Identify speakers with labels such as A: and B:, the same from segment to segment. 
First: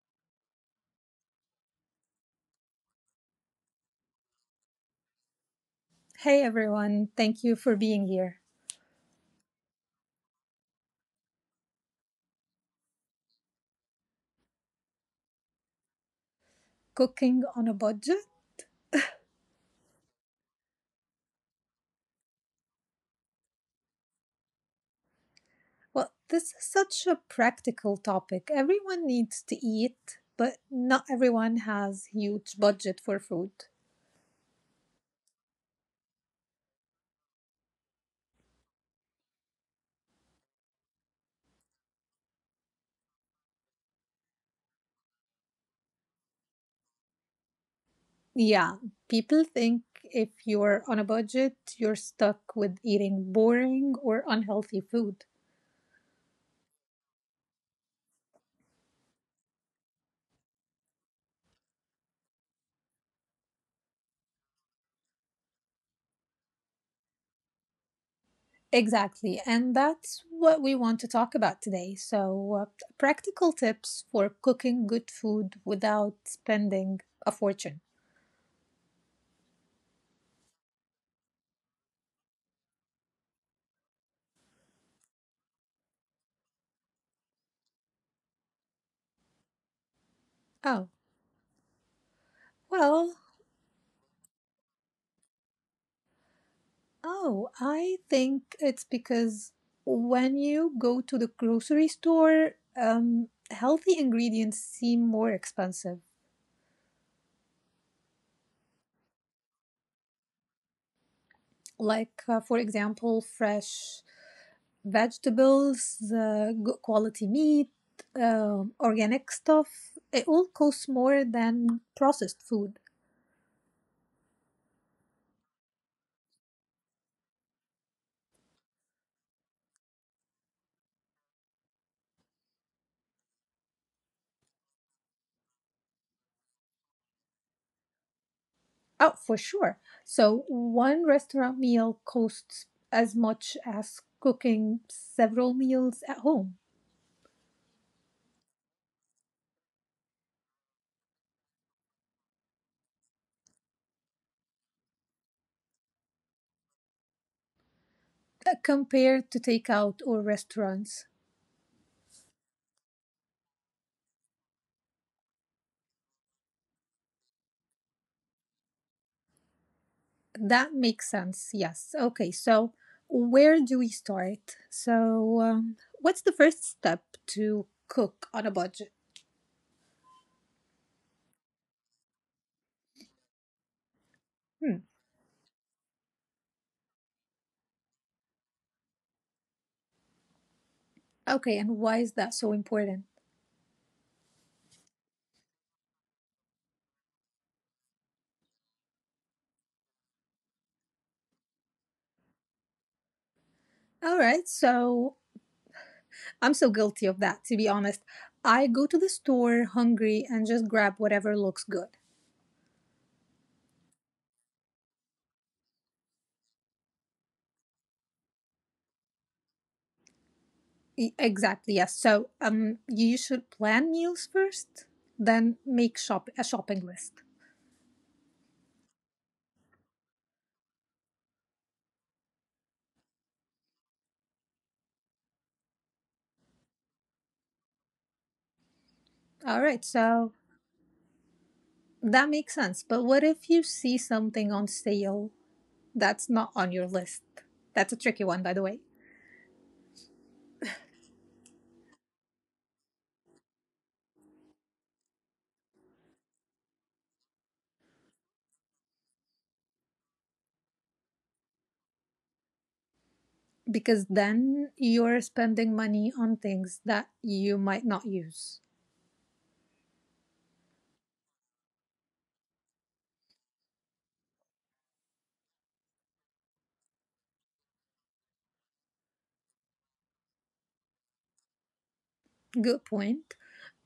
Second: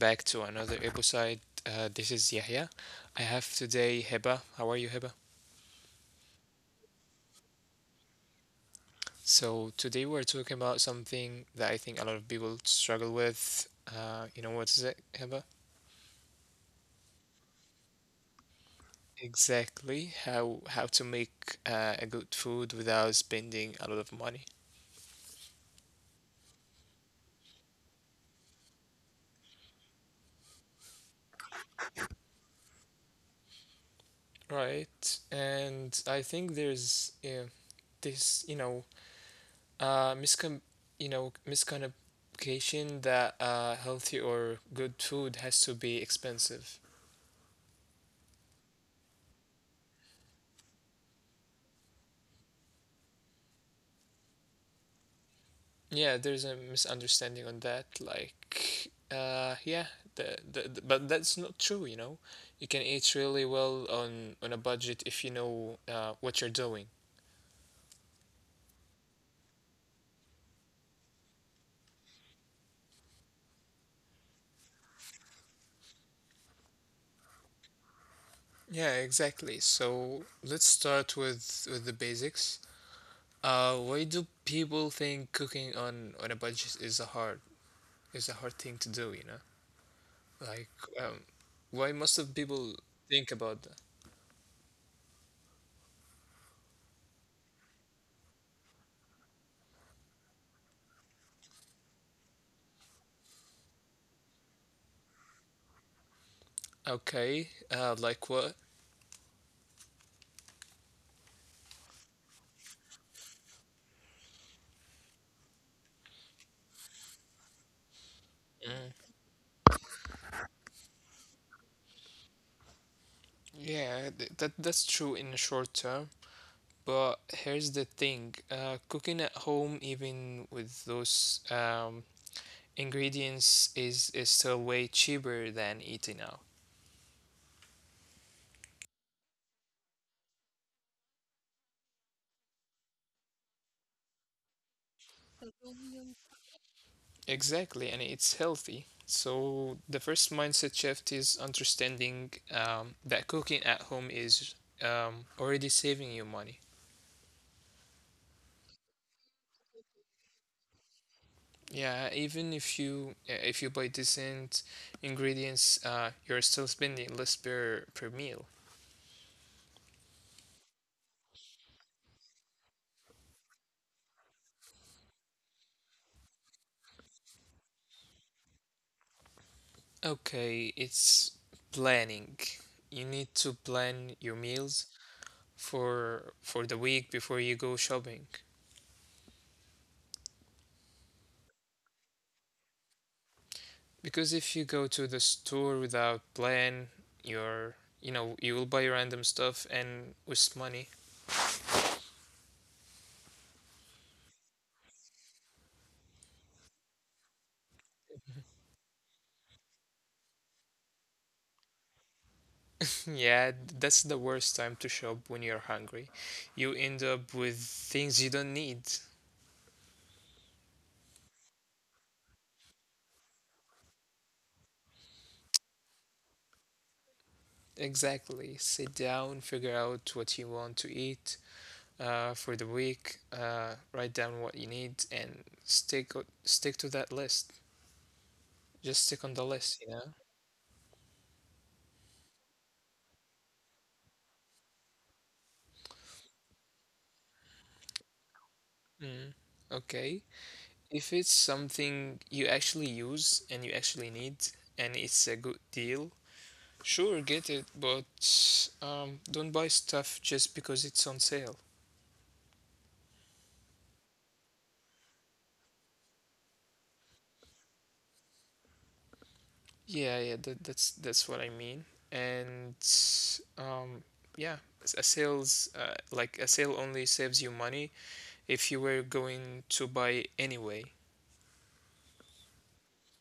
A: back to another episode. This is Yahya. I have today Heba. How are you, Heba?
B: Hey everyone, thank you for being here.
A: So today we're talking about something that I think a lot of people struggle with. You know what is it, Heba?
B: Cooking on a budget?
A: Exactly. How to make a good food without spending a lot of money.
B: Well, this is such a practical topic. Everyone needs to eat, but not everyone has huge budget for food.
A: Right. And I think there's, this uh miscom miscommunication that healthy or good food has to be expensive.
B: Yeah, people think if you're on a budget, you're stuck with eating boring or unhealthy food.
A: Yeah, there's a misunderstanding on that. But that's not true. You know, you can eat really well on a budget if you know what you're doing.
B: Exactly, and that's what we want to talk about today. So, practical tips for cooking good food without spending a fortune.
A: Yeah, exactly. So let's start with the basics. Uh, why do people think cooking on a budget is a hard thing to do, you know?
B: Oh,
A: Like, um, why
B: well,
A: most of people think about that?
B: Oh, I think it's because when you go to the grocery store, healthy ingredients seem more expensive.
A: Okay, like what?
B: Like, for example, fresh vegetables, good quality meat, organic stuff. It all costs more than processed food.
A: Yeah, that's true in the short term. But here's the thing: cooking at home, even with those ingredients, is still way cheaper than eating out.
B: Oh, for sure. So, one restaurant meal costs as much as cooking several meals at home.
A: Exactly, and it's healthy. So the first mindset shift is understanding that cooking at home is already saving you money.
B: Compared to takeout or restaurants.
A: Yeah, even if you buy decent ingredients, you're still spending less per meal.
B: That makes sense. Yes. Okay. So, where do we start? So, what's the first step to cook on a budget?
A: Okay, it's planning. You need to
B: Hmm.
A: plan your meals for the week before you go shopping.
B: Okay. And why is that so important?
A: Because if you go to the store without plan, you're you will buy random stuff and waste money.
B: All right. So, I'm so guilty of that, to be honest. I go to the store hungry and just grab whatever looks good.
A: Yeah, that's the worst time to shop when you're hungry. You end up with things you don't need.
B: Exactly. Yes. So, you should plan meals first, then make shop a shopping list.
A: Exactly. Sit down, figure out what you want to eat, for the week. Uh, write down what you need, and stick to that list.
B: All
A: Just
B: right.
A: stick on the
B: So,
A: list, you know?
B: that makes sense. But what if you see something on sale that's not on your list? That's a tricky one, by the way,
A: Mm. Okay. If it's something you actually use and you actually need, and it's a good deal, sure, get it, but don't buy stuff just because it's on sale.
B: because then you're spending money on things that you might not use.
A: Yeah, yeah, that's what I mean. And, um, yeah, a sale only saves you money if you were going to buy anyway.
B: Good point.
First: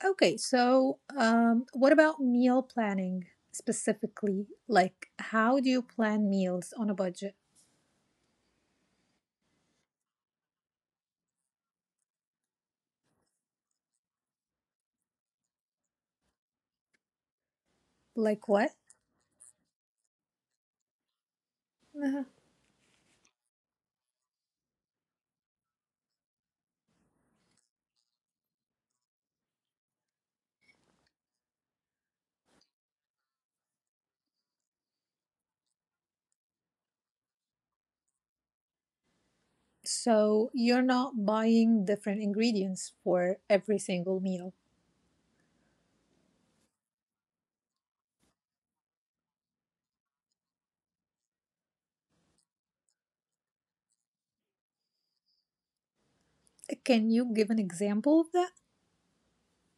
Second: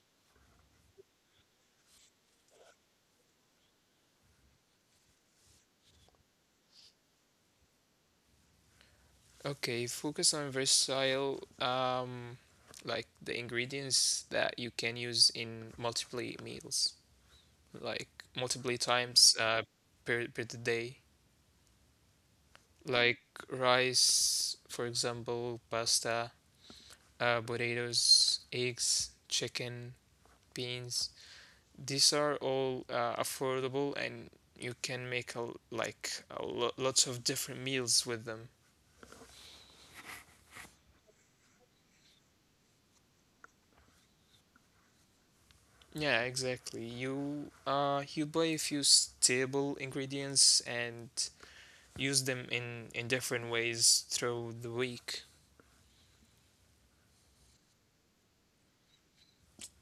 B: Okay, so what about meal planning specifically? Like, how do you plan meals on a budget?
A: Okay, focus on versatile, the ingredients that you can use in multiple meals, like
B: Like, what?
A: multiple times, per the day,
B: Uh-huh.
A: like rice, for example, pasta, potatoes, eggs, chicken, beans. These are all affordable, and you can make a, l- like a lo- lots of different meals with them.
B: So, you're not buying different ingredients for every single meal.
A: Yeah, exactly. You buy a few stable ingredients and use them in different ways through the week.
B: Can you give an example of that?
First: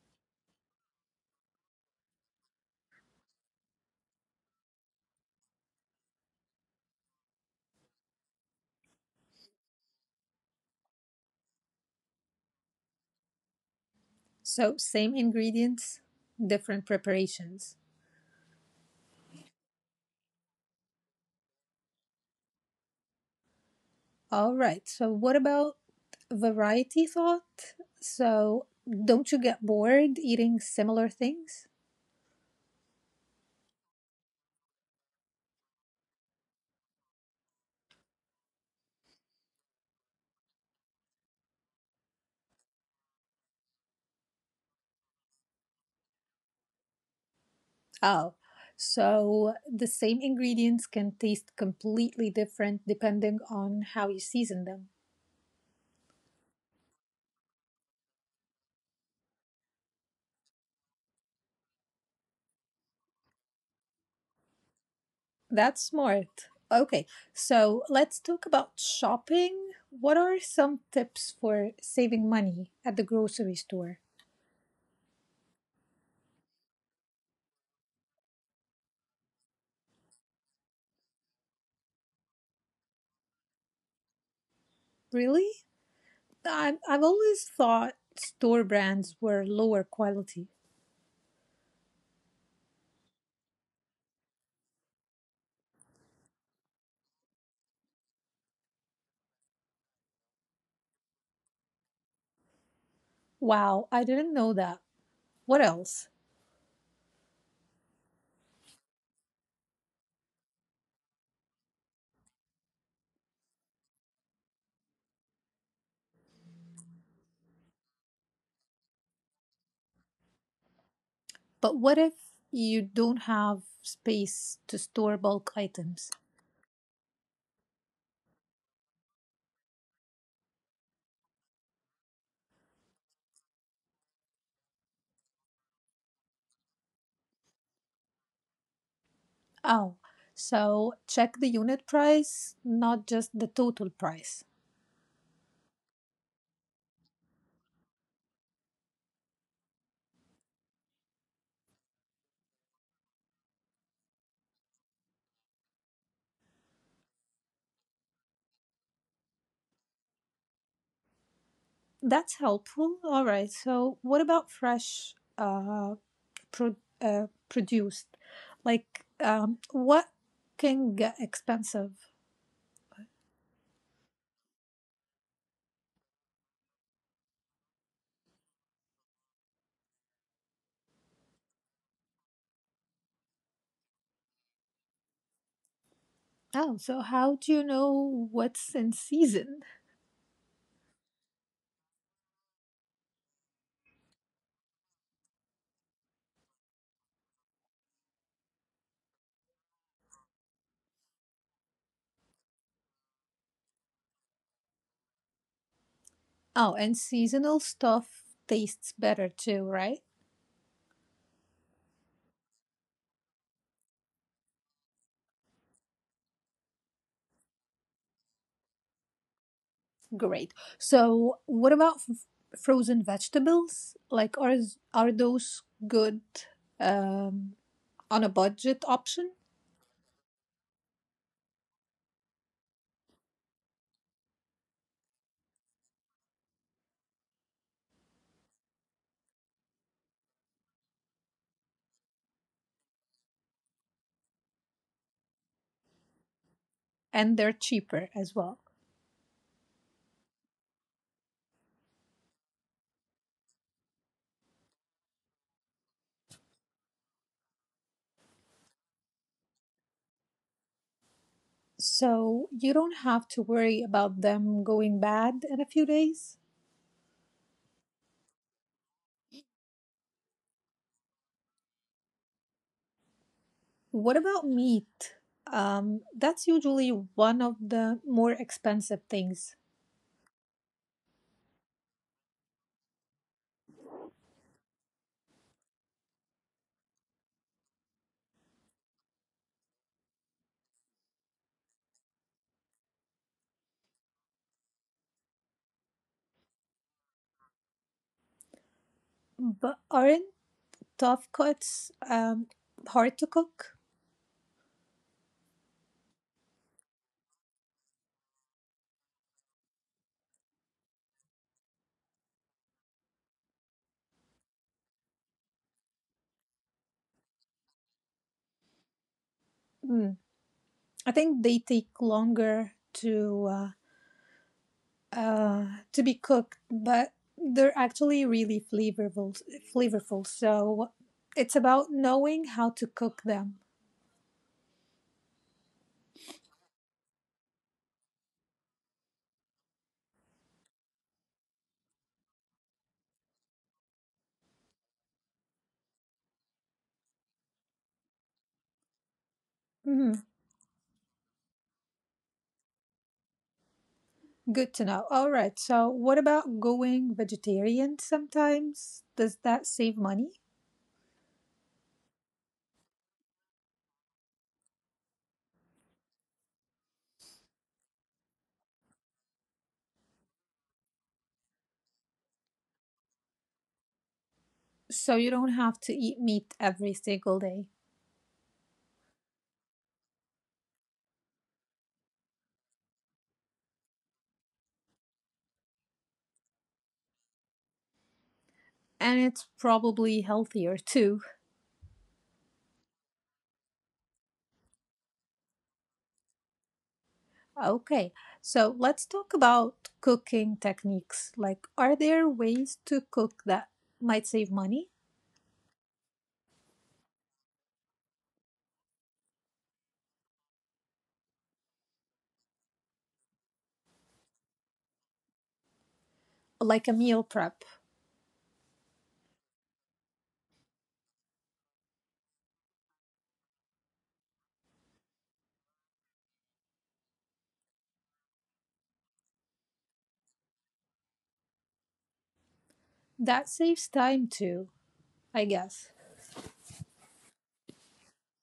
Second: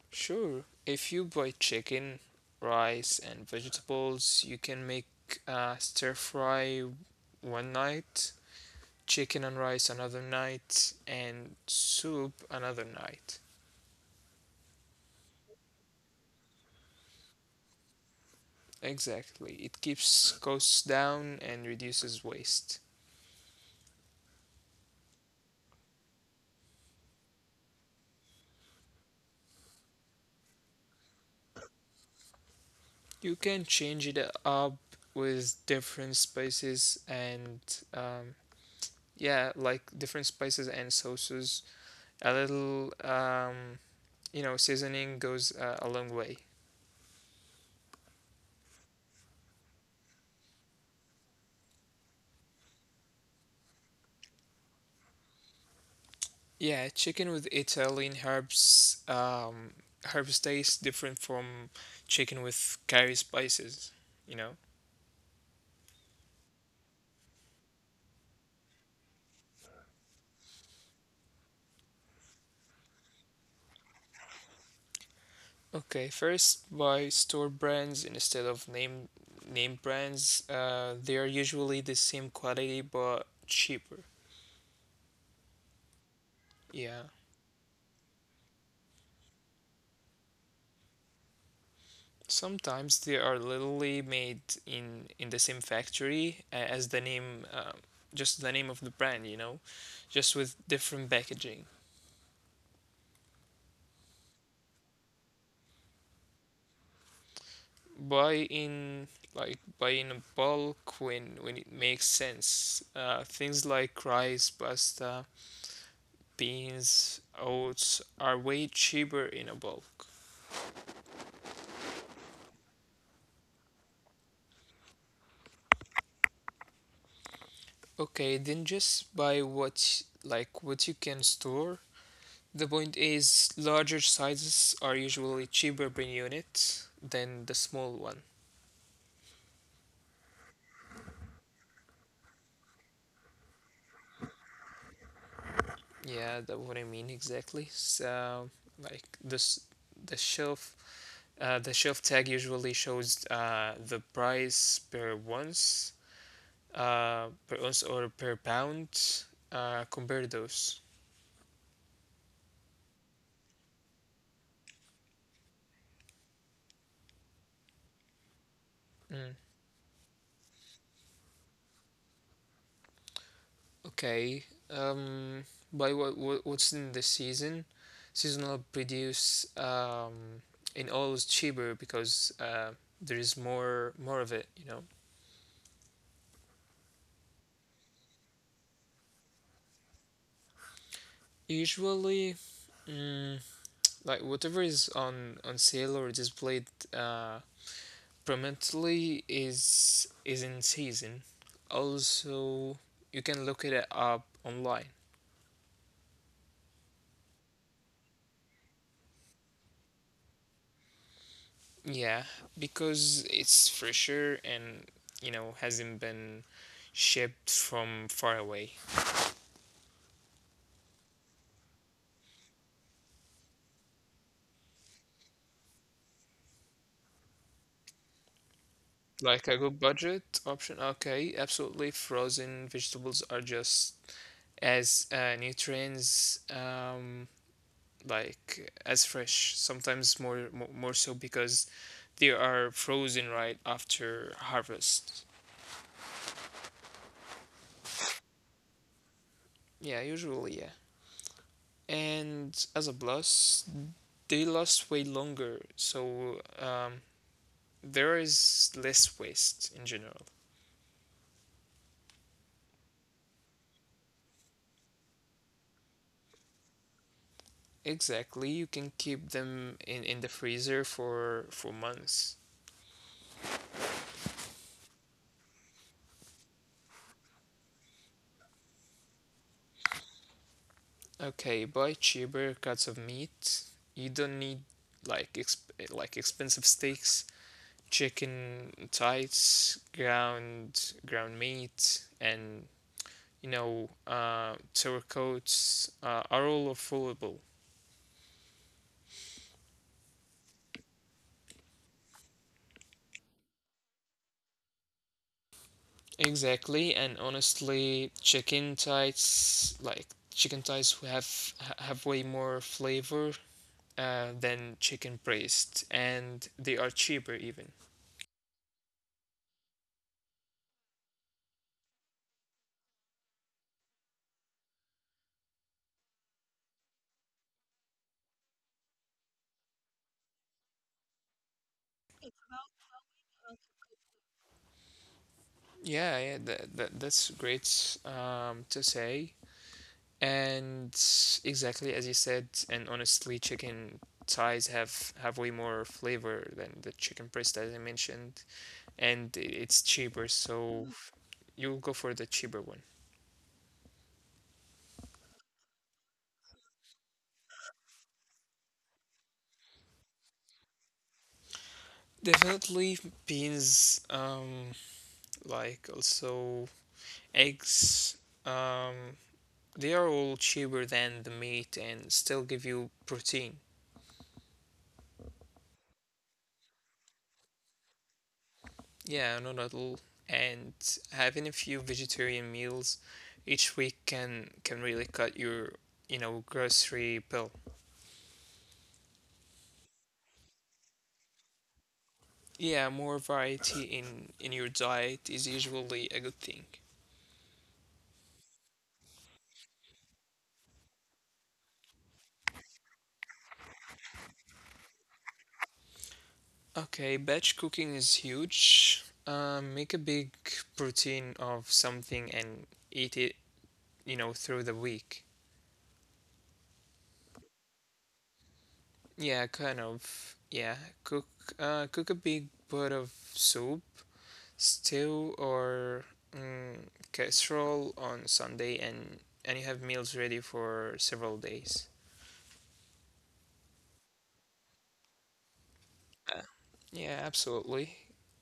A: Sure. If you buy chicken, rice, and vegetables, you can make stir fry one night, chicken and rice another night, and soup another night.
B: So, same ingredients, different preparations.
A: Exactly. It keeps costs down and reduces waste.
B: All right. So, what about variety thought? So, don't you get bored eating similar things?
A: You can change it up with different spices and um, sauces. A little seasoning goes a long way.
B: Oh, so the same ingredients can taste completely different depending on how you season them.
A: Yeah, chicken with Italian herbs taste different from chicken with curry spices, you know.
B: That's smart. Okay. So, let's talk about shopping. What are some tips for saving money at the grocery store?
A: Okay, first buy store brands instead of name brands. They are usually the same quality but cheaper.
B: Really? I've
A: Yeah.
B: always thought store brands were lower quality.
A: Sometimes they are literally made in the same factory as the name, just the name of the brand, you know, just with different packaging.
B: Wow, I didn't know that. What else?
A: Buy in Buy in bulk when it makes sense. Things like rice, pasta, beans, oats are way cheaper in a bulk.
B: But what if you don't have space to store bulk items?
A: Okay, then just buy what you can store. The point is larger sizes are usually cheaper per unit than the small one.
B: Oh, so check the unit price, not just the total price.
A: Yeah, that's what I mean exactly. So like this the shelf the shelf tag usually shows the price per ounce, per ounce or per pound. Uh, compare those.
B: That's helpful. All right, so what about fresh pro- produced? Like,
A: Mm.
B: what can get expensive?
A: Okay. Um, by what's in the season? Seasonal produce in all is cheaper because there is more of it. You know,
B: Oh, so how do you know what's in season?
A: usually, mm, like whatever is on sale or displayed uh, prominently is in season. Also, you can look it up online.
B: Oh, and seasonal stuff tastes better too, right?
A: Yeah, because it's fresher and, hasn't been shipped from far away.
B: Great. So, what about frozen vegetables? Like, are those good um, on a budget option?
A: Like a good budget option. Okay, absolutely. Frozen vegetables are just as nutrients, like as fresh, sometimes more so, because they are frozen right after harvest.
B: And they're cheaper as well.
A: Yeah, usually, yeah. And as a plus, they last way longer, so there is less waste in general.
B: So, you don't have to worry about them going bad in a few days.
A: Exactly, you can keep them in the freezer for months.
B: What about meat? That's usually one of the more expensive things.
A: Okay, buy cheaper cuts of meat. You don't need expensive steaks, chicken thighs, ground meat, and sour coats are all affordable.
B: But aren't tough cuts hard to cook?
A: Exactly, and honestly, chicken thighs who have way more flavor than chicken breast, and they are cheaper even.
B: Mm. I think they take longer uh, to be cooked, but they're actually really flavorful. Flavorful. So it's about knowing how to cook them.
A: Yeah, yeah, that's great to say. And exactly as you said, and honestly, chicken thighs have way more flavor than the chicken breast, as I mentioned, and it's
B: Mhm.
A: cheaper, so you'll go for the cheaper one.
B: Good to know. All right. So what about going vegetarian sometimes? Does that save money?
A: Definitely beans, also eggs, um, they are all cheaper than the meat and still give you protein.
B: So you don't have to eat meat every single day,
A: Yeah, no, not at all. And having a few vegetarian meals each week can really cut your, grocery bill.
B: and it's probably healthier too.
A: Yeah, more variety in your diet is usually a good thing.
B: Okay, so let's talk about cooking techniques. Like, are there ways to cook that might save money?
A: Okay, batch cooking is huge. Make a big protein of something and eat it, through the week.
B: Like a meal prep.
A: Yeah, kind of. Yeah, cook cook a big pot of soup, stew, or mm, casserole on Sunday, and you have meals ready for several days.
B: That saves time too, I guess.
A: Uh, Yeah, absolutely.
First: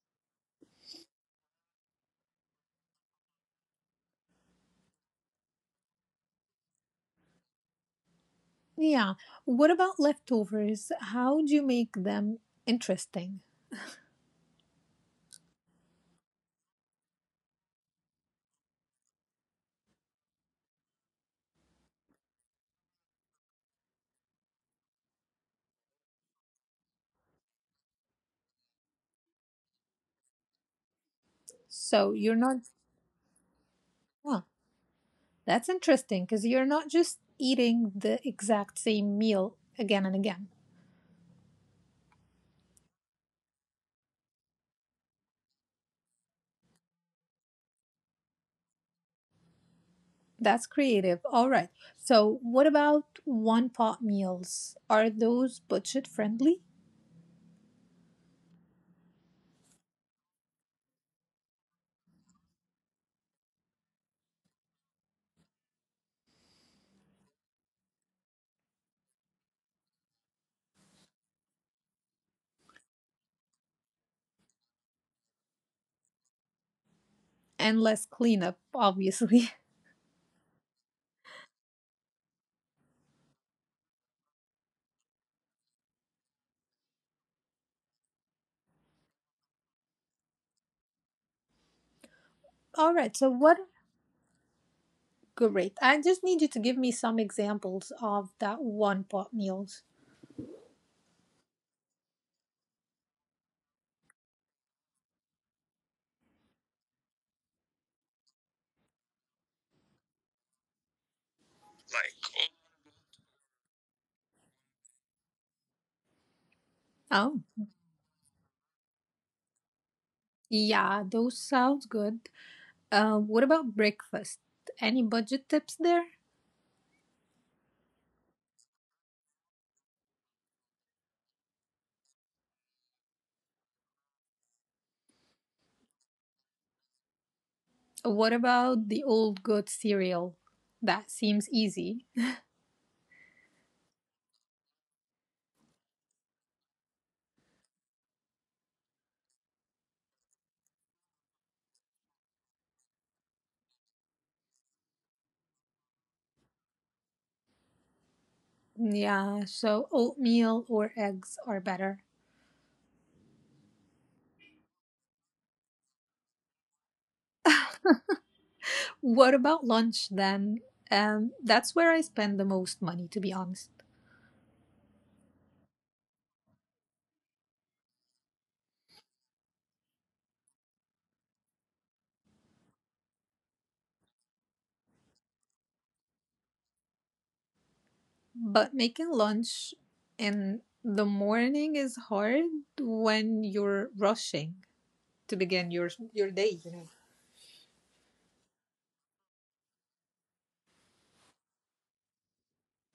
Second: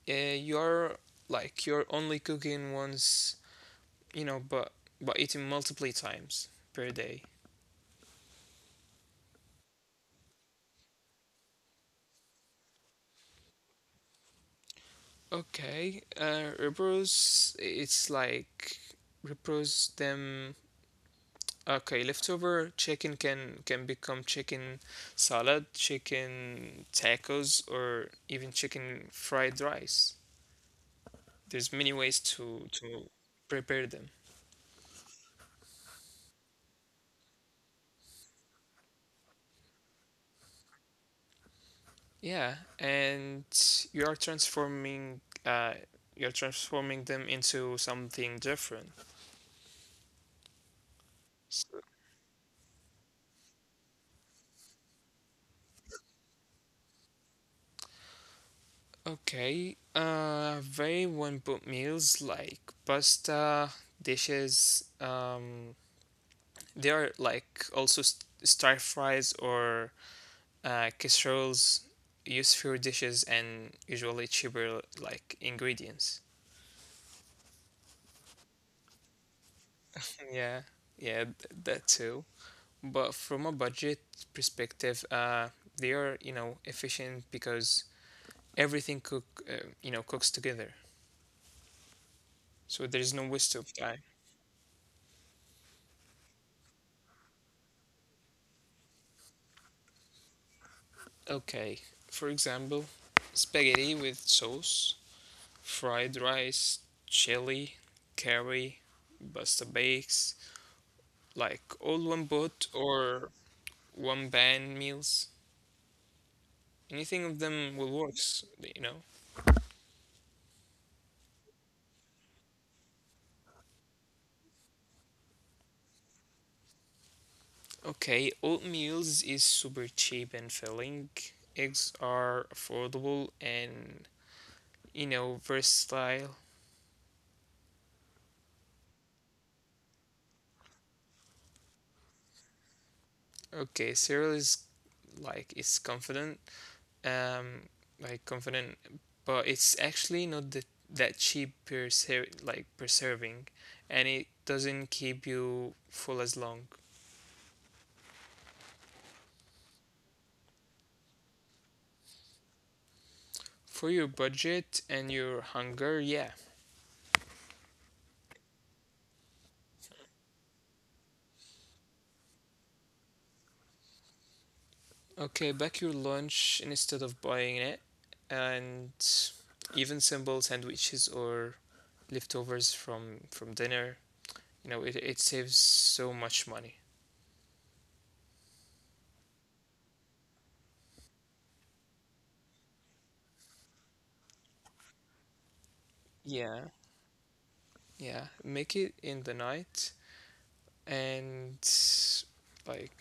A: You're you're only cooking once, you know, but eating multiple times per day.
B: Yeah, what about leftovers? How do you make them interesting?
A: Okay, repros. It's like repros them. Okay, leftover chicken can become chicken salad, chicken tacos, or even chicken fried rice. There's many
B: So
A: ways
B: you're not,
A: to prepare them.
B: huh, that's interesting because you're not just eating the exact same meal again and again.
A: Yeah, and you are transforming uh, you're transforming them into something different.
B: That's creative. All right. So, what about one pot meals? Are those budget friendly?
A: Okay, very one pot meals like pasta dishes. They are like also s stir fries or casseroles. Use fewer dishes and usually cheaper ingredients.
B: And less cleanup, obviously.
A: Yeah, yeah, that too. But from a budget perspective, they are efficient because everything cook you know cooks together,
B: All
A: so
B: right,
A: there's
B: so
A: no
B: what?
A: waste of time.
B: Great. I just need you to give me some examples of that one pot meals.
A: Okay, for example, spaghetti with sauce, fried rice, chili, curry, pasta bakes, like all one pot or one pan meals. Anything
B: Oh,
A: of them will works, you know.
B: yeah, those sounds good. What about breakfast? Any budget tips there?
A: Okay, oatmeals is super cheap and filling. Eggs are affordable and versatile.
B: What about the old good cereal? That seems easy.
A: Okay, cereal is it's confident, um confident, but it's actually not that cheap per se, like per serving, and it doesn't keep you full as long
B: Yeah, so oatmeal or eggs are better.
A: for your budget and your hunger, yeah.
B: What about lunch then? That's where I spend the most money, to be honest.
A: Okay, back your lunch instead of buying it, and even simple sandwiches or leftovers from dinner, you know, it saves so much money.
B: But making lunch in the morning is hard when you're rushing to begin your day,
A: Yeah,
B: you know.
A: yeah make it in the night and like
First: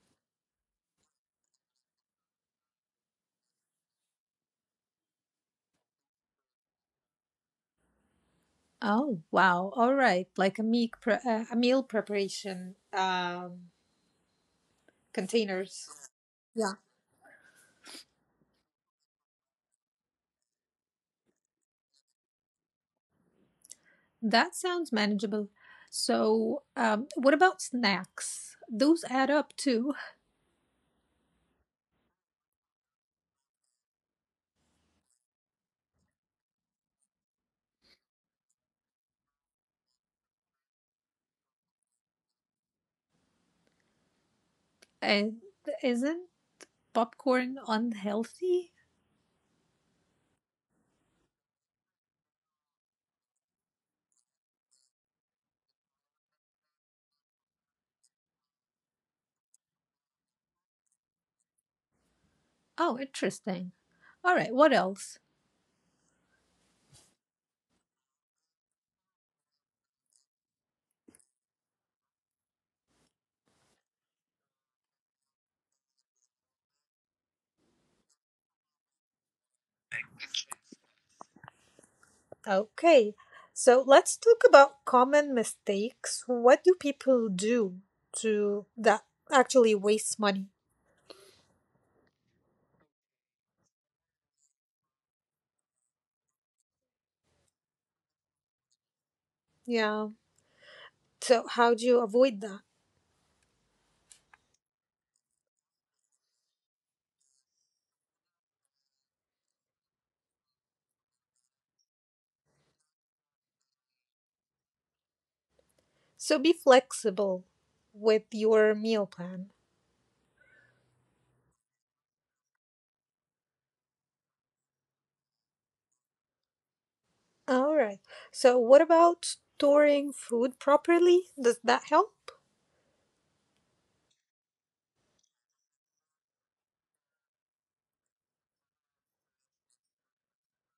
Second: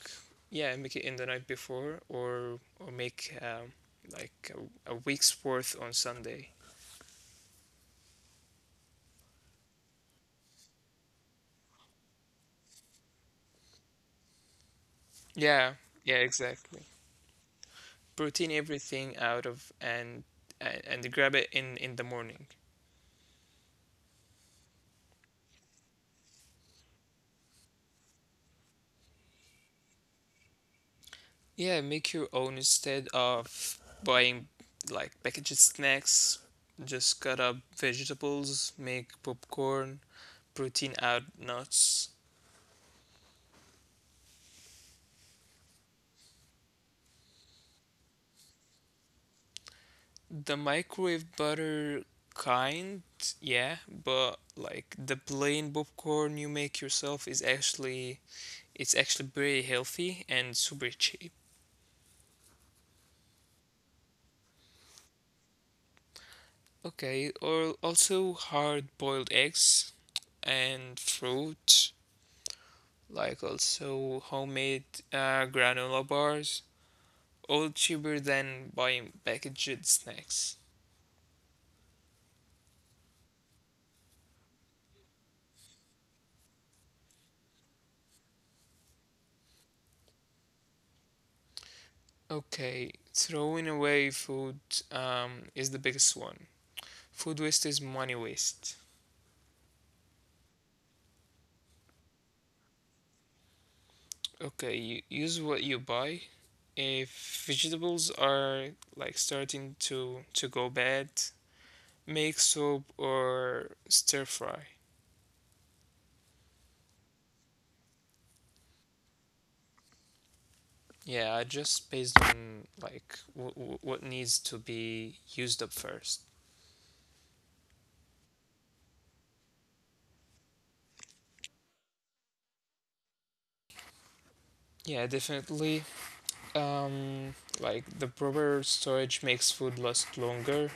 A: yeah, make it in the night before, or make like a week's worth on Sunday.
B: Oh, wow. All right. Like a meal preparation
A: Yeah,
B: containers.
A: yeah,
B: Yeah.
A: exactly. Protein everything out of, and and grab it in the morning.
B: That sounds manageable. So, what about snacks? Those add up too.
A: Yeah, make your own instead of buying packaged snacks. Just cut up vegetables, make popcorn, protein out nuts.
B: And isn't popcorn unhealthy?
A: The microwave butter kind, yeah, but like the plain popcorn you make yourself is actually very healthy and super cheap.
B: Oh, interesting. All right, what else?
A: Okay, or also hard-boiled eggs and fruit, like also homemade granola bars, all cheaper than buying packaged snacks.
B: Okay, so let's talk about common mistakes. What do people do to that actually waste money?
A: Okay, throwing away food is the biggest one. Food waste is money waste.
B: Yeah. So how do you avoid that?
A: Okay, you use what you buy. If vegetables are starting to go bad, make soup or stir fry.
B: So be flexible with your meal plan.
A: Yeah, I just based on like what needs to be used up first.
B: All right. So what about storing food properly? Does that help?
A: Yeah, definitely. The proper storage makes food last longer.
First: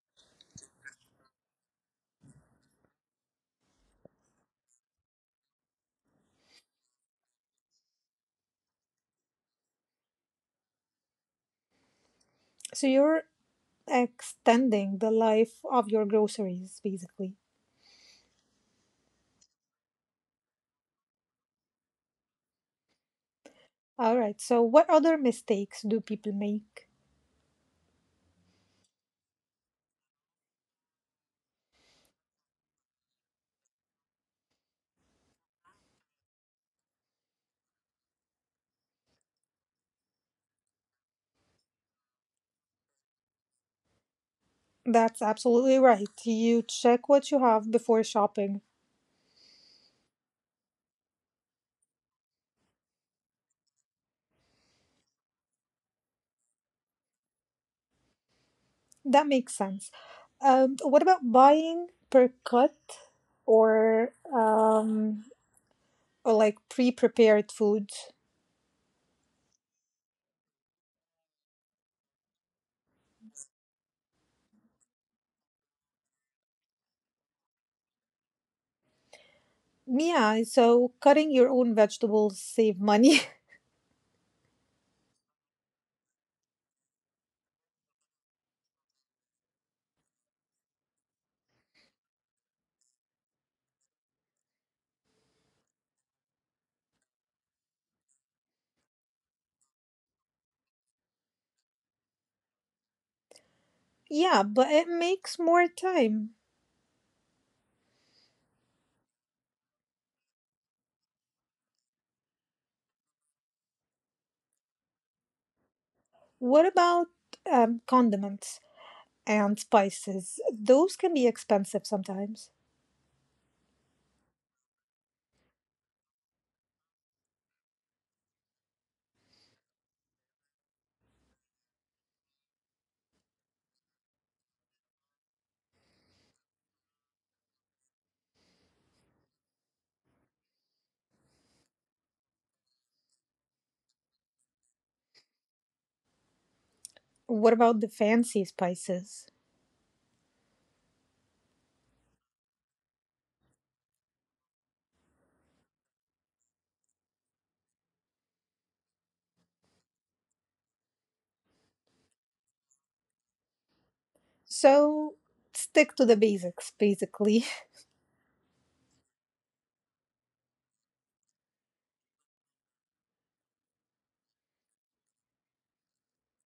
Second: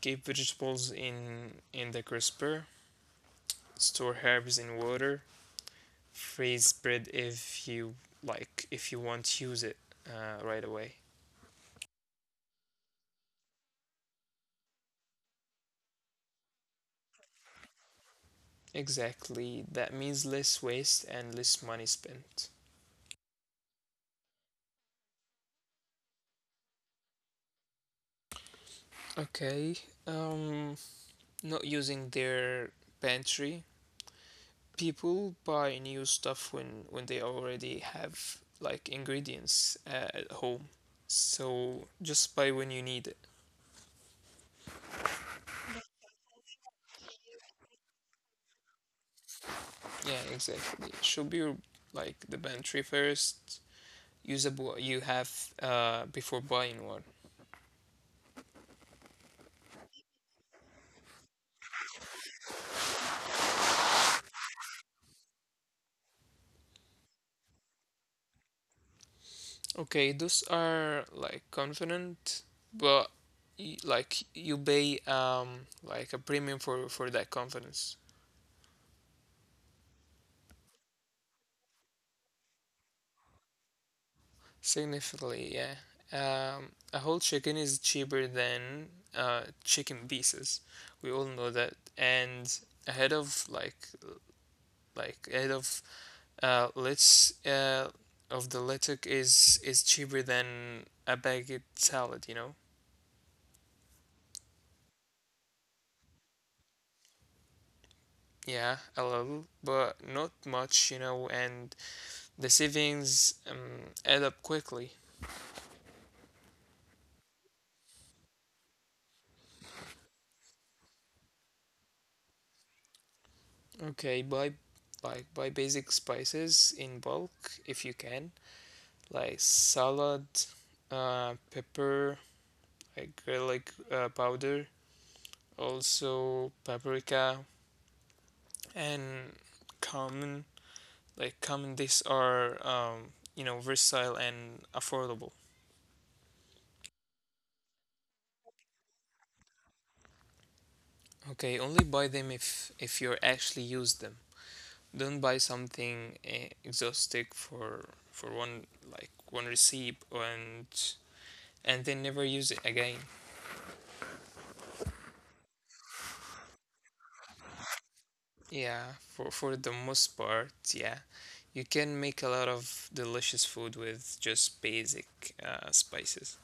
A: Keep vegetables in the crisper. Store herbs in water. Freeze bread if you want to use it right away.
B: So you're extending the life of your groceries basically.
A: Exactly. That means less waste and less money spent.
B: All right. So what other mistakes do people make?
A: Okay. Um, Not using their pantry. People buy new stuff when they already have ingredients at home. So just buy when you need it.
B: That's absolutely right. You check what you have before shopping.
A: Yeah, exactly. Should be like the pantry first. Use up what you have before buying one.
B: That makes sense. What about buying per cut or um, or like pre-prepared food?
A: Okay, those are like confident, but you pay a premium for that confidence
B: Yeah, so cutting your own vegetables save money.
A: significantly. Yeah, a whole chicken is cheaper than chicken pieces. We all know that, and ahead of like ahead of let's of the letuk is cheaper than a baguette salad. You know,
B: Yeah, but it makes more time.
A: yeah, a little, but not much. You know. And the savings add up quickly.
B: What about condiments and spices? Those can be expensive sometimes.
A: Okay, buy basic spices in bulk if you can, like salad, pepper, like garlic powder, also paprika and common. Like common, these are you know versatile and affordable.
B: What about the fancy spices?
A: Okay, only buy them if you actually use them. Don't buy something exhaustive for one receipt and then never use it again.
B: So stick to the basics, basically.
A: Yeah, for the most part, yeah, you can make a lot of delicious food with just basic spices.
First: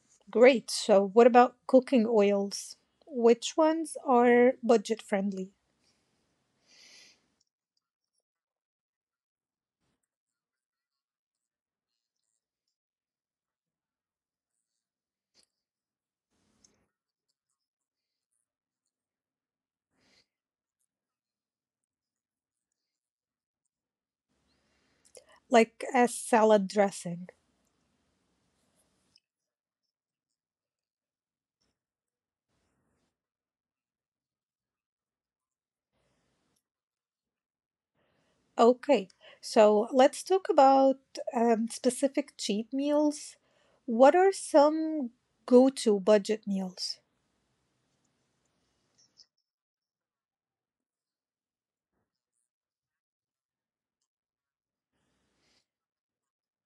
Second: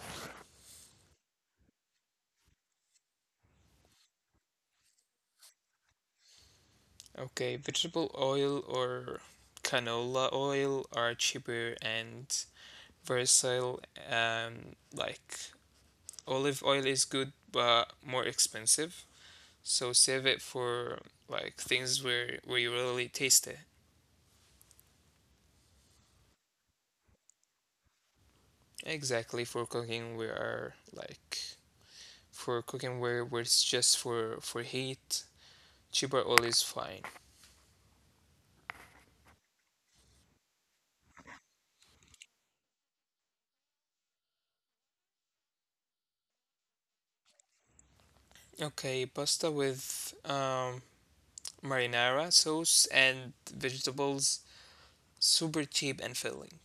B: Great. So, what about cooking oils? Which ones are budget friendly,
A: Okay, vegetable oil or canola oil are cheaper and versatile. um like Olive oil is good but more expensive, so save it for like things where you really taste it.
B: like a salad dressing?
A: Exactly, for cooking we are like for cooking where it's just for heat, cheaper oil is fine.
B: Okay. So, let's talk about specific cheap meals. What are some go to budget meals?
A: Okay, pasta with marinara sauce and vegetables, super cheap and filling.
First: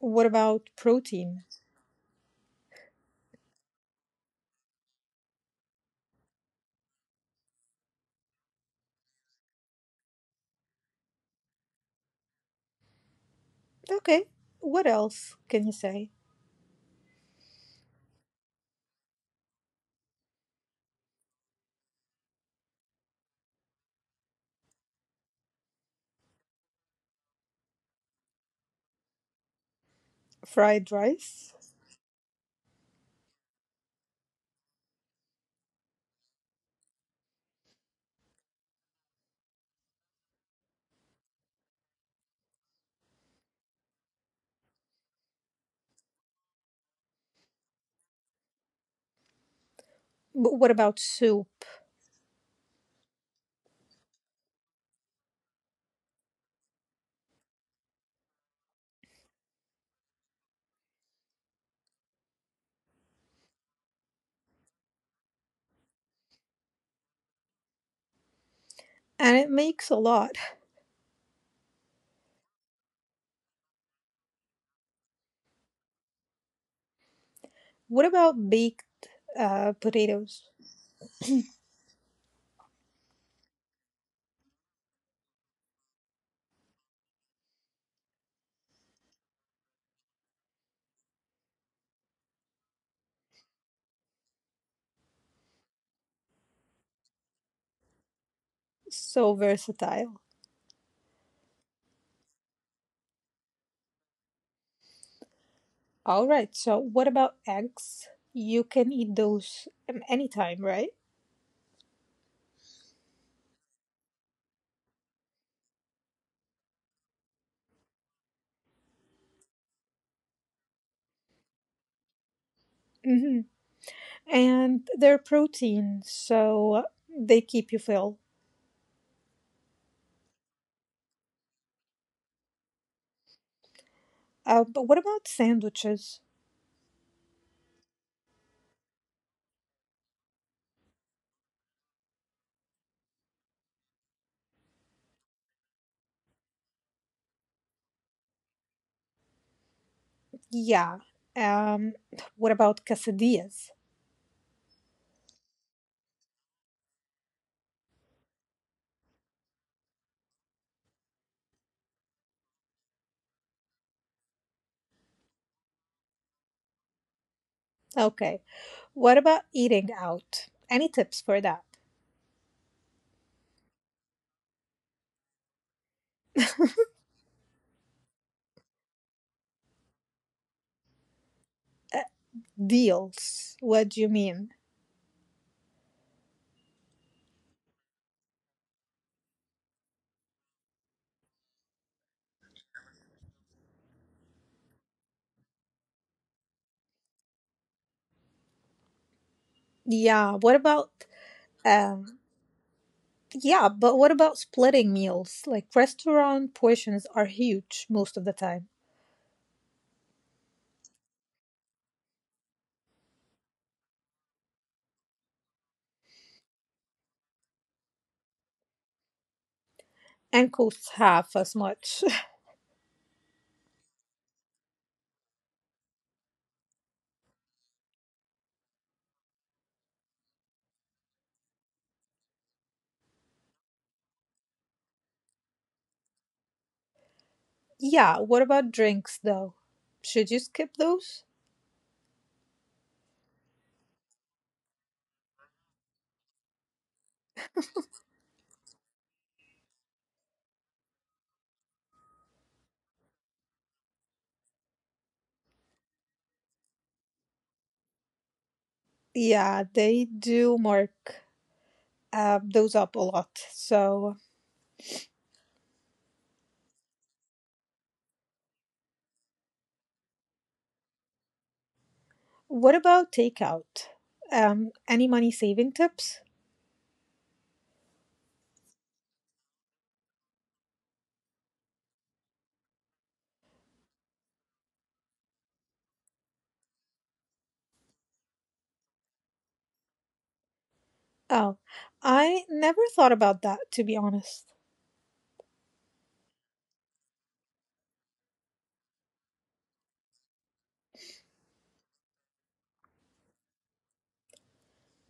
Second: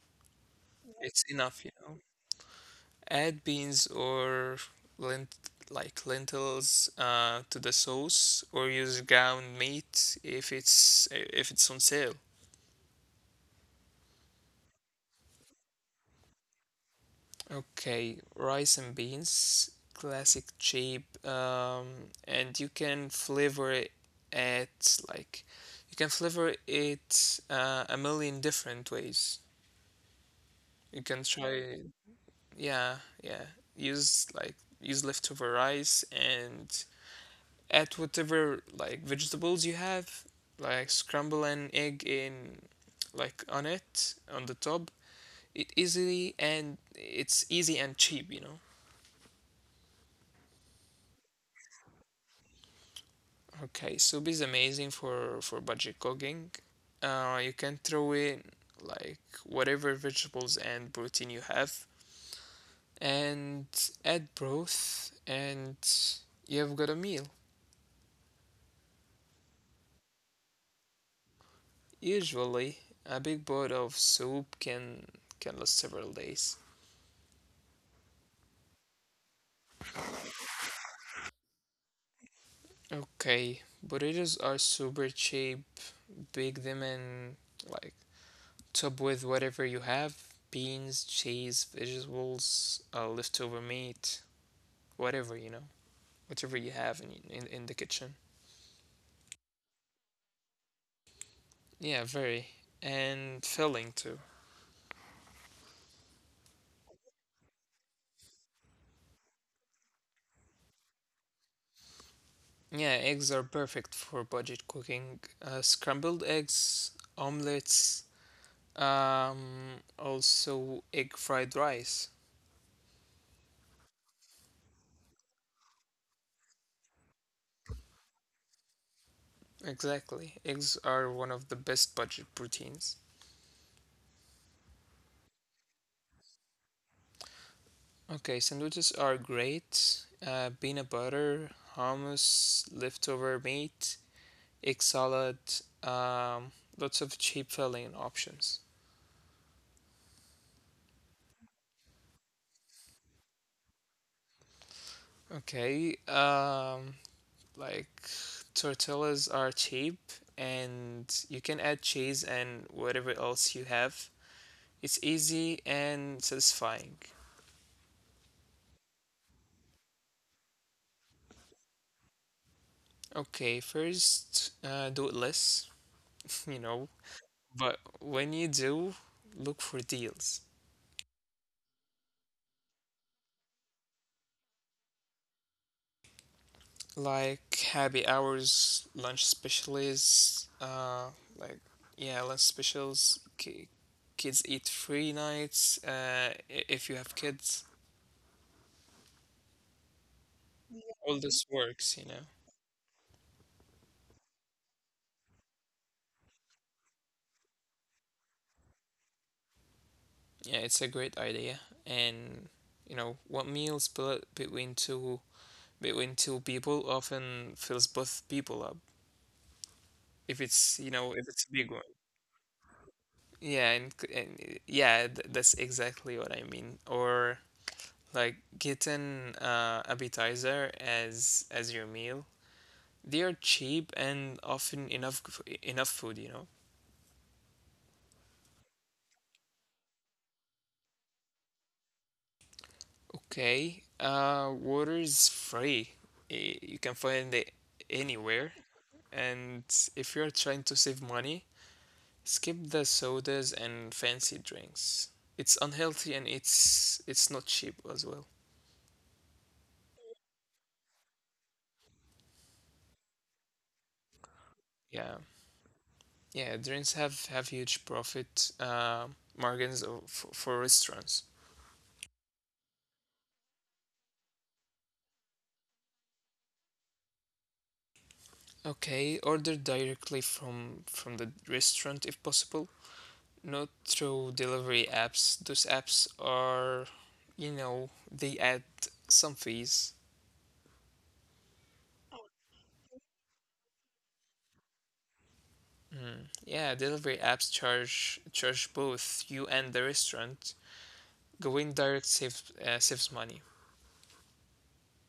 B: What about
A: It's
B: protein?
A: enough, you know. Add beans or lent lentils to the sauce, or use ground meat if it's on sale.
B: Okay. What else can you say?
A: Okay, rice and beans, classic cheap. And you can flavor it at like you can flavor it a million different ways.
B: Fried
A: You can
B: rice?
A: try, yeah, yeah. Use leftover rice and add whatever like vegetables you have, like scramble an egg in like on the top. It's easy and cheap, you know.
B: But what about soup?
A: Okay, soup is amazing for budget cooking. You can throw in like whatever vegetables and protein you have, and add broth, and you've got a meal.
B: And it makes a lot.
A: Usually, a big bowl of soup can last several days.
B: What about baked? Potatoes.
A: Okay, potatoes are super cheap. Bake them and like top with whatever you have: beans, cheese, vegetables, leftover meat, whatever, you know. Whatever you have in the kitchen.
B: So versatile.
A: Yeah, very. And filling too.
B: All right. So what about eggs? You can eat those anytime, right?
A: Yeah, eggs are perfect for budget cooking. Scrambled eggs, omelets, also egg fried rice.
B: Hmm. And they're protein, so they keep you full.
A: Exactly. Eggs are one of the best budget proteins.
B: But what about sandwiches?
A: Okay, sandwiches are great. Peanut butter, hummus, leftover meat, egg salad, um, lots of cheap filling options.
B: Yeah. Um, what about quesadillas?
A: Okay, Like tortillas are cheap and you can add cheese and whatever else you have. It's easy and satisfying.
B: Okay. What about eating out? Any tips for that?
A: Okay, first, do it less, you know, but when you do, look for deals.
B: Uh, deals. What do you mean?
A: Like happy hours, lunch specials, like yeah, lunch specials. Ki kids eat free nights. If you have kids,
B: Yeah. What about
A: all this works, you
B: um?
A: know.
B: Yeah, but what about splitting meals? Like restaurant portions are huge most of the time
A: Yeah, it's a great idea. And you know, what meals split between two people often fills both people up. If
B: and
A: it's, you
B: cost
A: know, if
B: half
A: it's a
B: as
A: big one.
B: much.
A: Yeah, and, and yeah, that's exactly what I mean. Or like getting appetizer as your meal. They are cheap and often enough enough food, you know.
B: Yeah, what about drinks though? Should you skip those?
A: Okay, water is free. You can find it anywhere. And if you're trying to save money, skip the sodas and fancy drinks. It's unhealthy and it's not cheap as well.
B: Yeah, they do mark those up a lot. So,
A: Yeah, yeah, drinks have huge profit margins for restaurants.
B: what about takeout? Any money saving tips?
A: Okay, order directly from the restaurant if possible. Not through delivery apps. Those apps are, you know, they add some fees.
B: Oh, I never thought about that to be honest.
A: Mm. Yeah, delivery apps charge both you and the restaurant. Going direct saves saves money.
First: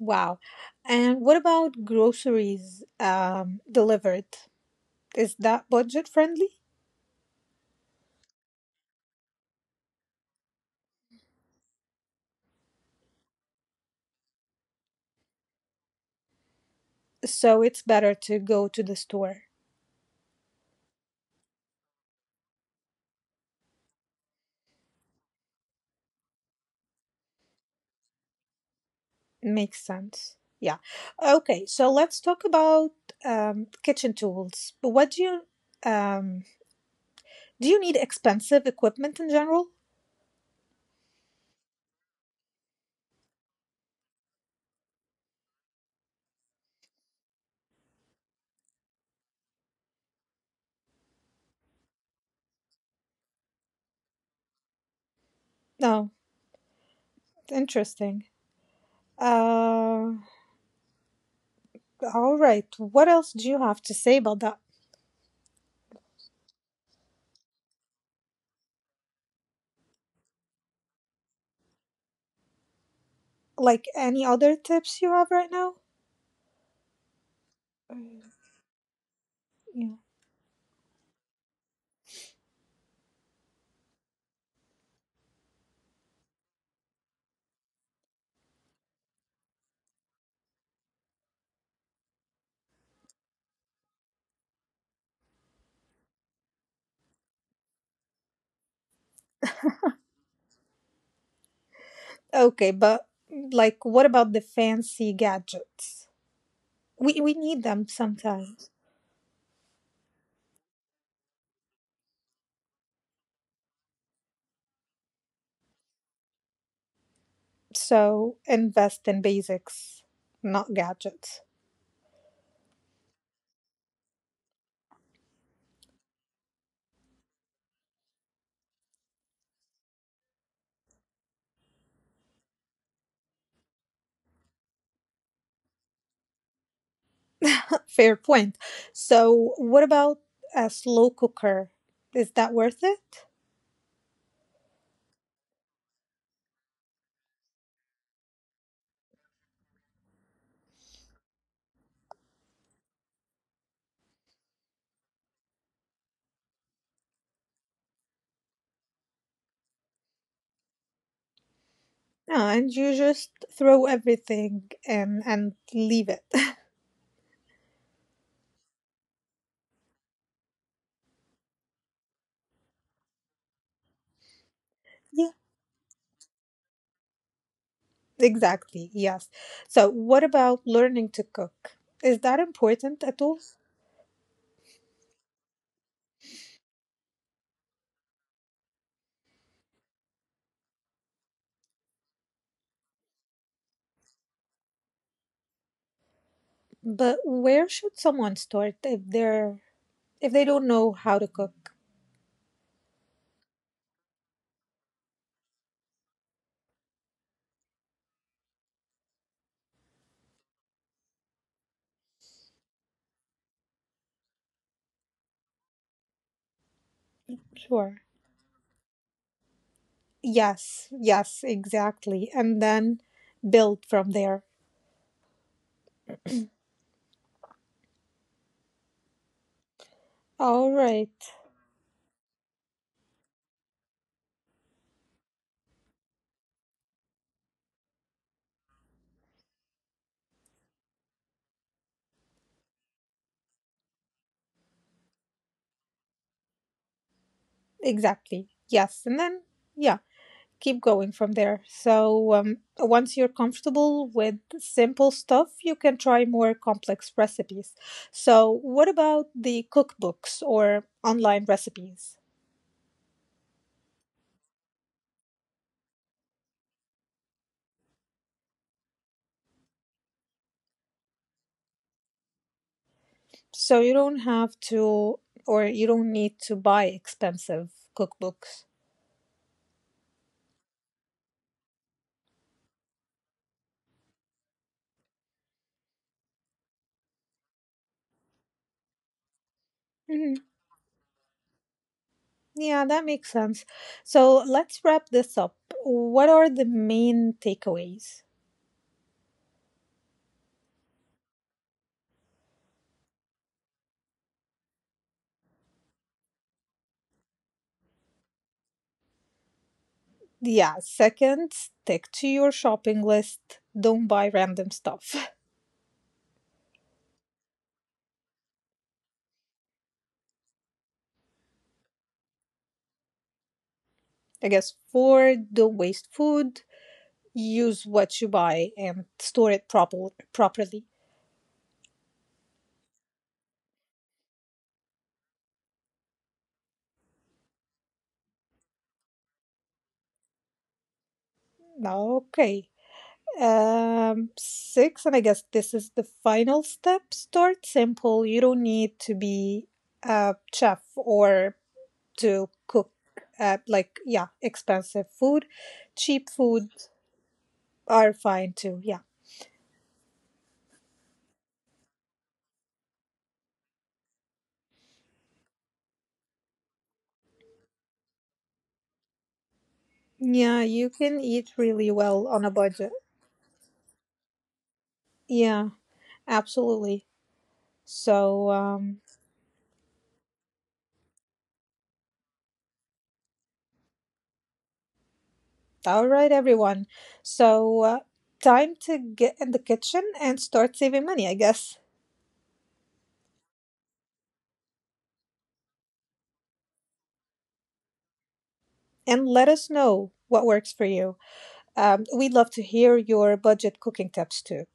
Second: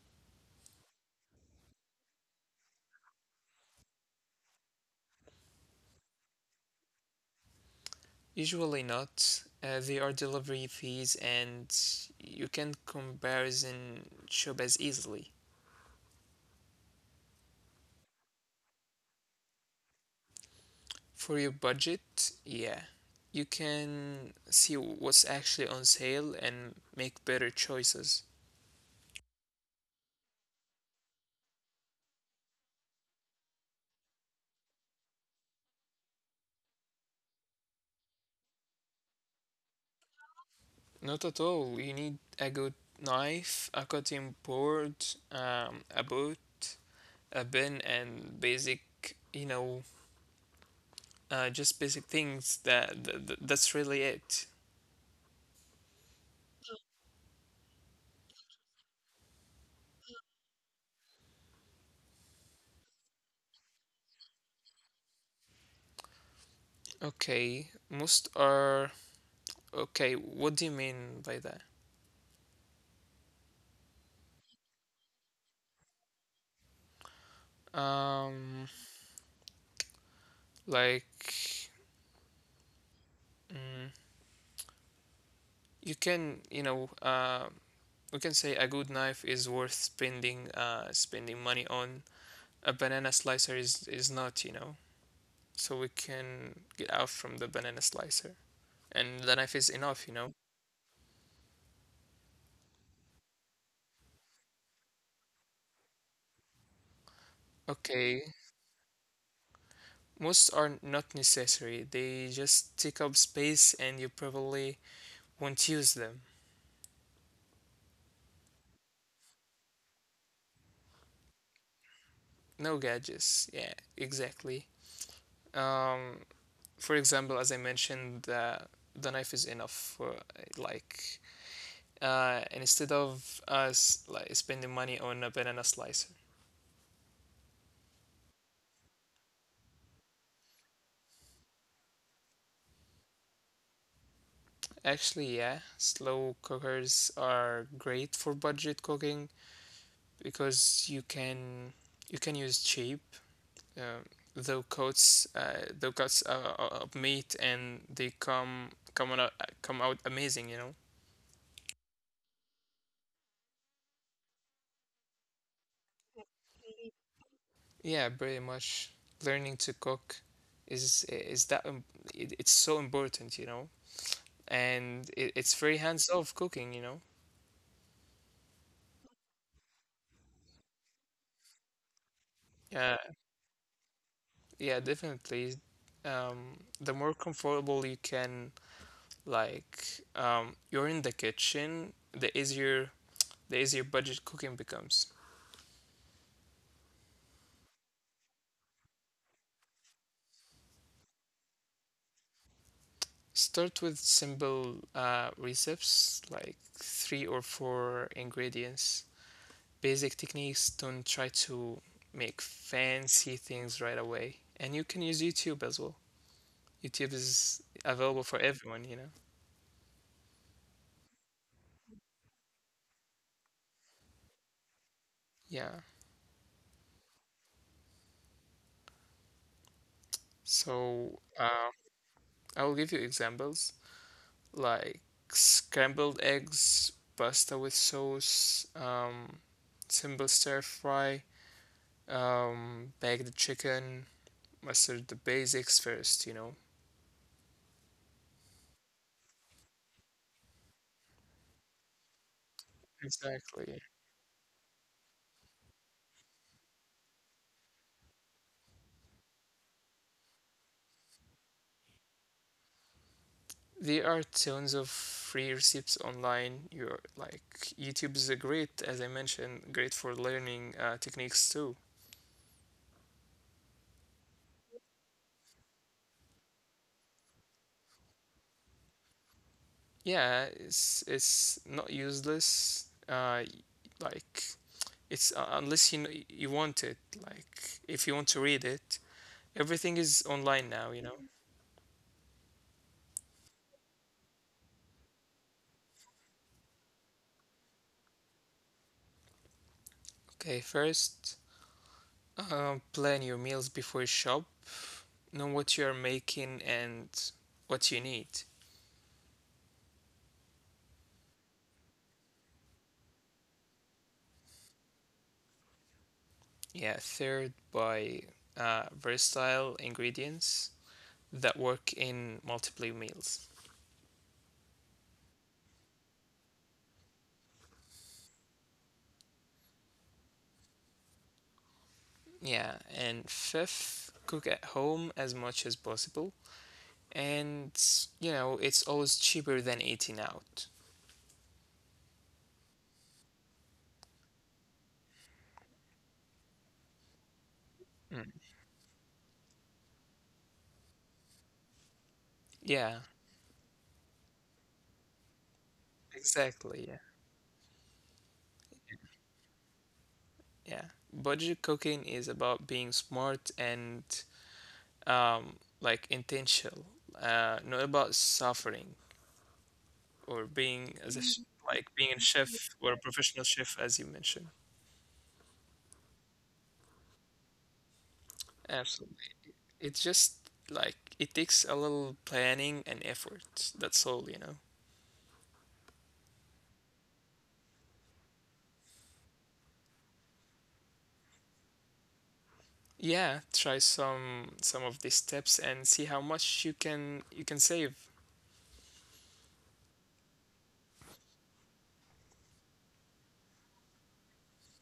B: Wow. And what about groceries delivered? Is that budget friendly?
A: Usually not. They are delivery fees, and you can comparison shop as easily.
B: So it's better to go to the store.
A: For your budget, yeah, you can see what's actually on sale and make better choices.
B: Makes sense. Yeah. Okay, so let's talk about kitchen tools. What um, do? You need expensive equipment in general?
A: Not at all. You need a good knife, a cutting board, a boot, a bin, and basic, you know, just basic things. That's really it.
B: No. Interesting. Uh, all right. What else do you have to say about that?
A: Okay, most are okay. What do you mean by that?
B: Like any other tips you have right now? Mm,
A: Um,
B: yeah.
A: like, mm, you can, you know, we can say a good knife is worth spending, spending money on. A banana slicer is not, you know. So we can get out from the banana slicer. And the knife is enough, you know?
B: Okay, but like, what about the fancy gadgets? We need them
A: Okay,
B: sometimes.
A: most are not necessary. They just take up space and you probably won't use them.
B: So invest in basics, not gadgets.
A: No gadgets. Yeah, exactly. Um, for example, as I mentioned, the knife is enough for instead of us like spending money on a banana slicer.
B: Fair point. So what about a slow cooker? Is that worth it?
A: Actually, yeah, slow cookers are great for budget cooking because you can use cheap uh, low cuts of meat, and they come out amazing, you know.
B: No, and you just throw everything and leave it.
A: Yeah, pretty much. Learning to cook is that im- it, it's so important, you know. And
B: Yeah,
A: it's very hands-off cooking, you know.
B: exactly. Yes. So what about learning to cook? Is that important
A: Yeah,
B: at all?
A: yeah, definitely. The more comfortable you can you're in the kitchen, the easier budget cooking becomes.
B: But where should someone start if they're if they don't know how to cook?
A: Start with simple recipes, like three or four ingredients. Basic techniques. Don't try to make fancy things right away. And you can use YouTube as well. YouTube is
B: Sure.
A: available for everyone, you know?
B: Yes, yes, exactly. And then build from there.
A: Yeah.
B: All
A: So
B: right.
A: I will give you examples like scrambled eggs, pasta with sauce, simple stir fry, baked chicken, mustard, the basics first, you know.
B: Exactly. Yes. And then, yeah, keep going from there. So, once you're
A: Exactly.
B: comfortable with simple stuff, you can try more complex recipes. So, what about the cookbooks or online recipes?
A: There are tons of free recipes online. You're like YouTube is a great, as I mentioned, great for learning techniques too.
B: So, you don't have to, or you don't need to buy expensive cookbooks.
A: Yeah, it's not useless. Like it's unless you you want it. Like if you want to read it, everything is
B: Mhm.
A: online now, you know.
B: Yeah, that makes sense. So, let's wrap this up. What are the main takeaways?
A: Okay, first, plan your meals before you shop. Know what you are making and what you need.
B: Yeah, second, stick to your shopping list. Don't buy random stuff.
A: Yeah, third, by versatile ingredients that work in multiple meals.
B: I guess four, don't waste food. Use what you buy and store it proper properly.
A: Yeah, and fifth, cook at home as much as possible. And you know, it's always cheaper than eating out.
B: Okay. Six, and I guess this is the final step. Start
A: Mm.
B: simple. You don't need to be a chef or to
A: Yeah,
B: cook. Like yeah expensive food. Cheap food
A: exactly. Yeah,
B: are fine too. Yeah.
A: yeah. Budget cooking is about being smart and um, like intentional, not about suffering or
B: Yeah, you
A: being as a
B: can
A: sh-
B: eat
A: like
B: really
A: being a
B: well
A: chef
B: on a
A: or a
B: budget.
A: professional chef, as you mentioned.
B: Yeah, absolutely. So,
A: Absolutely. It's just like it takes a little planning and effort. That's all, you know.
B: all right, everyone. So, time to get in the kitchen and start saving money, I guess.
A: Yeah, try some of these tips and see how much you can save.
B: And let us know what works for you. We'd love to hear your budget cooking tips too.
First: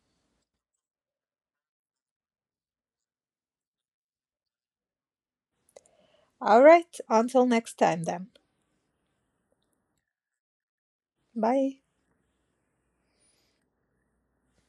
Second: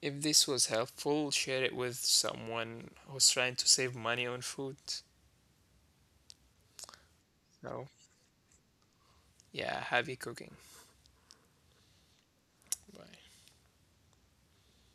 A: If this was helpful, share it with someone who's trying to save money on food.
B: All right, until next
A: So,
B: time then.
A: yeah, happy cooking.
B: Bye.
A: Bye.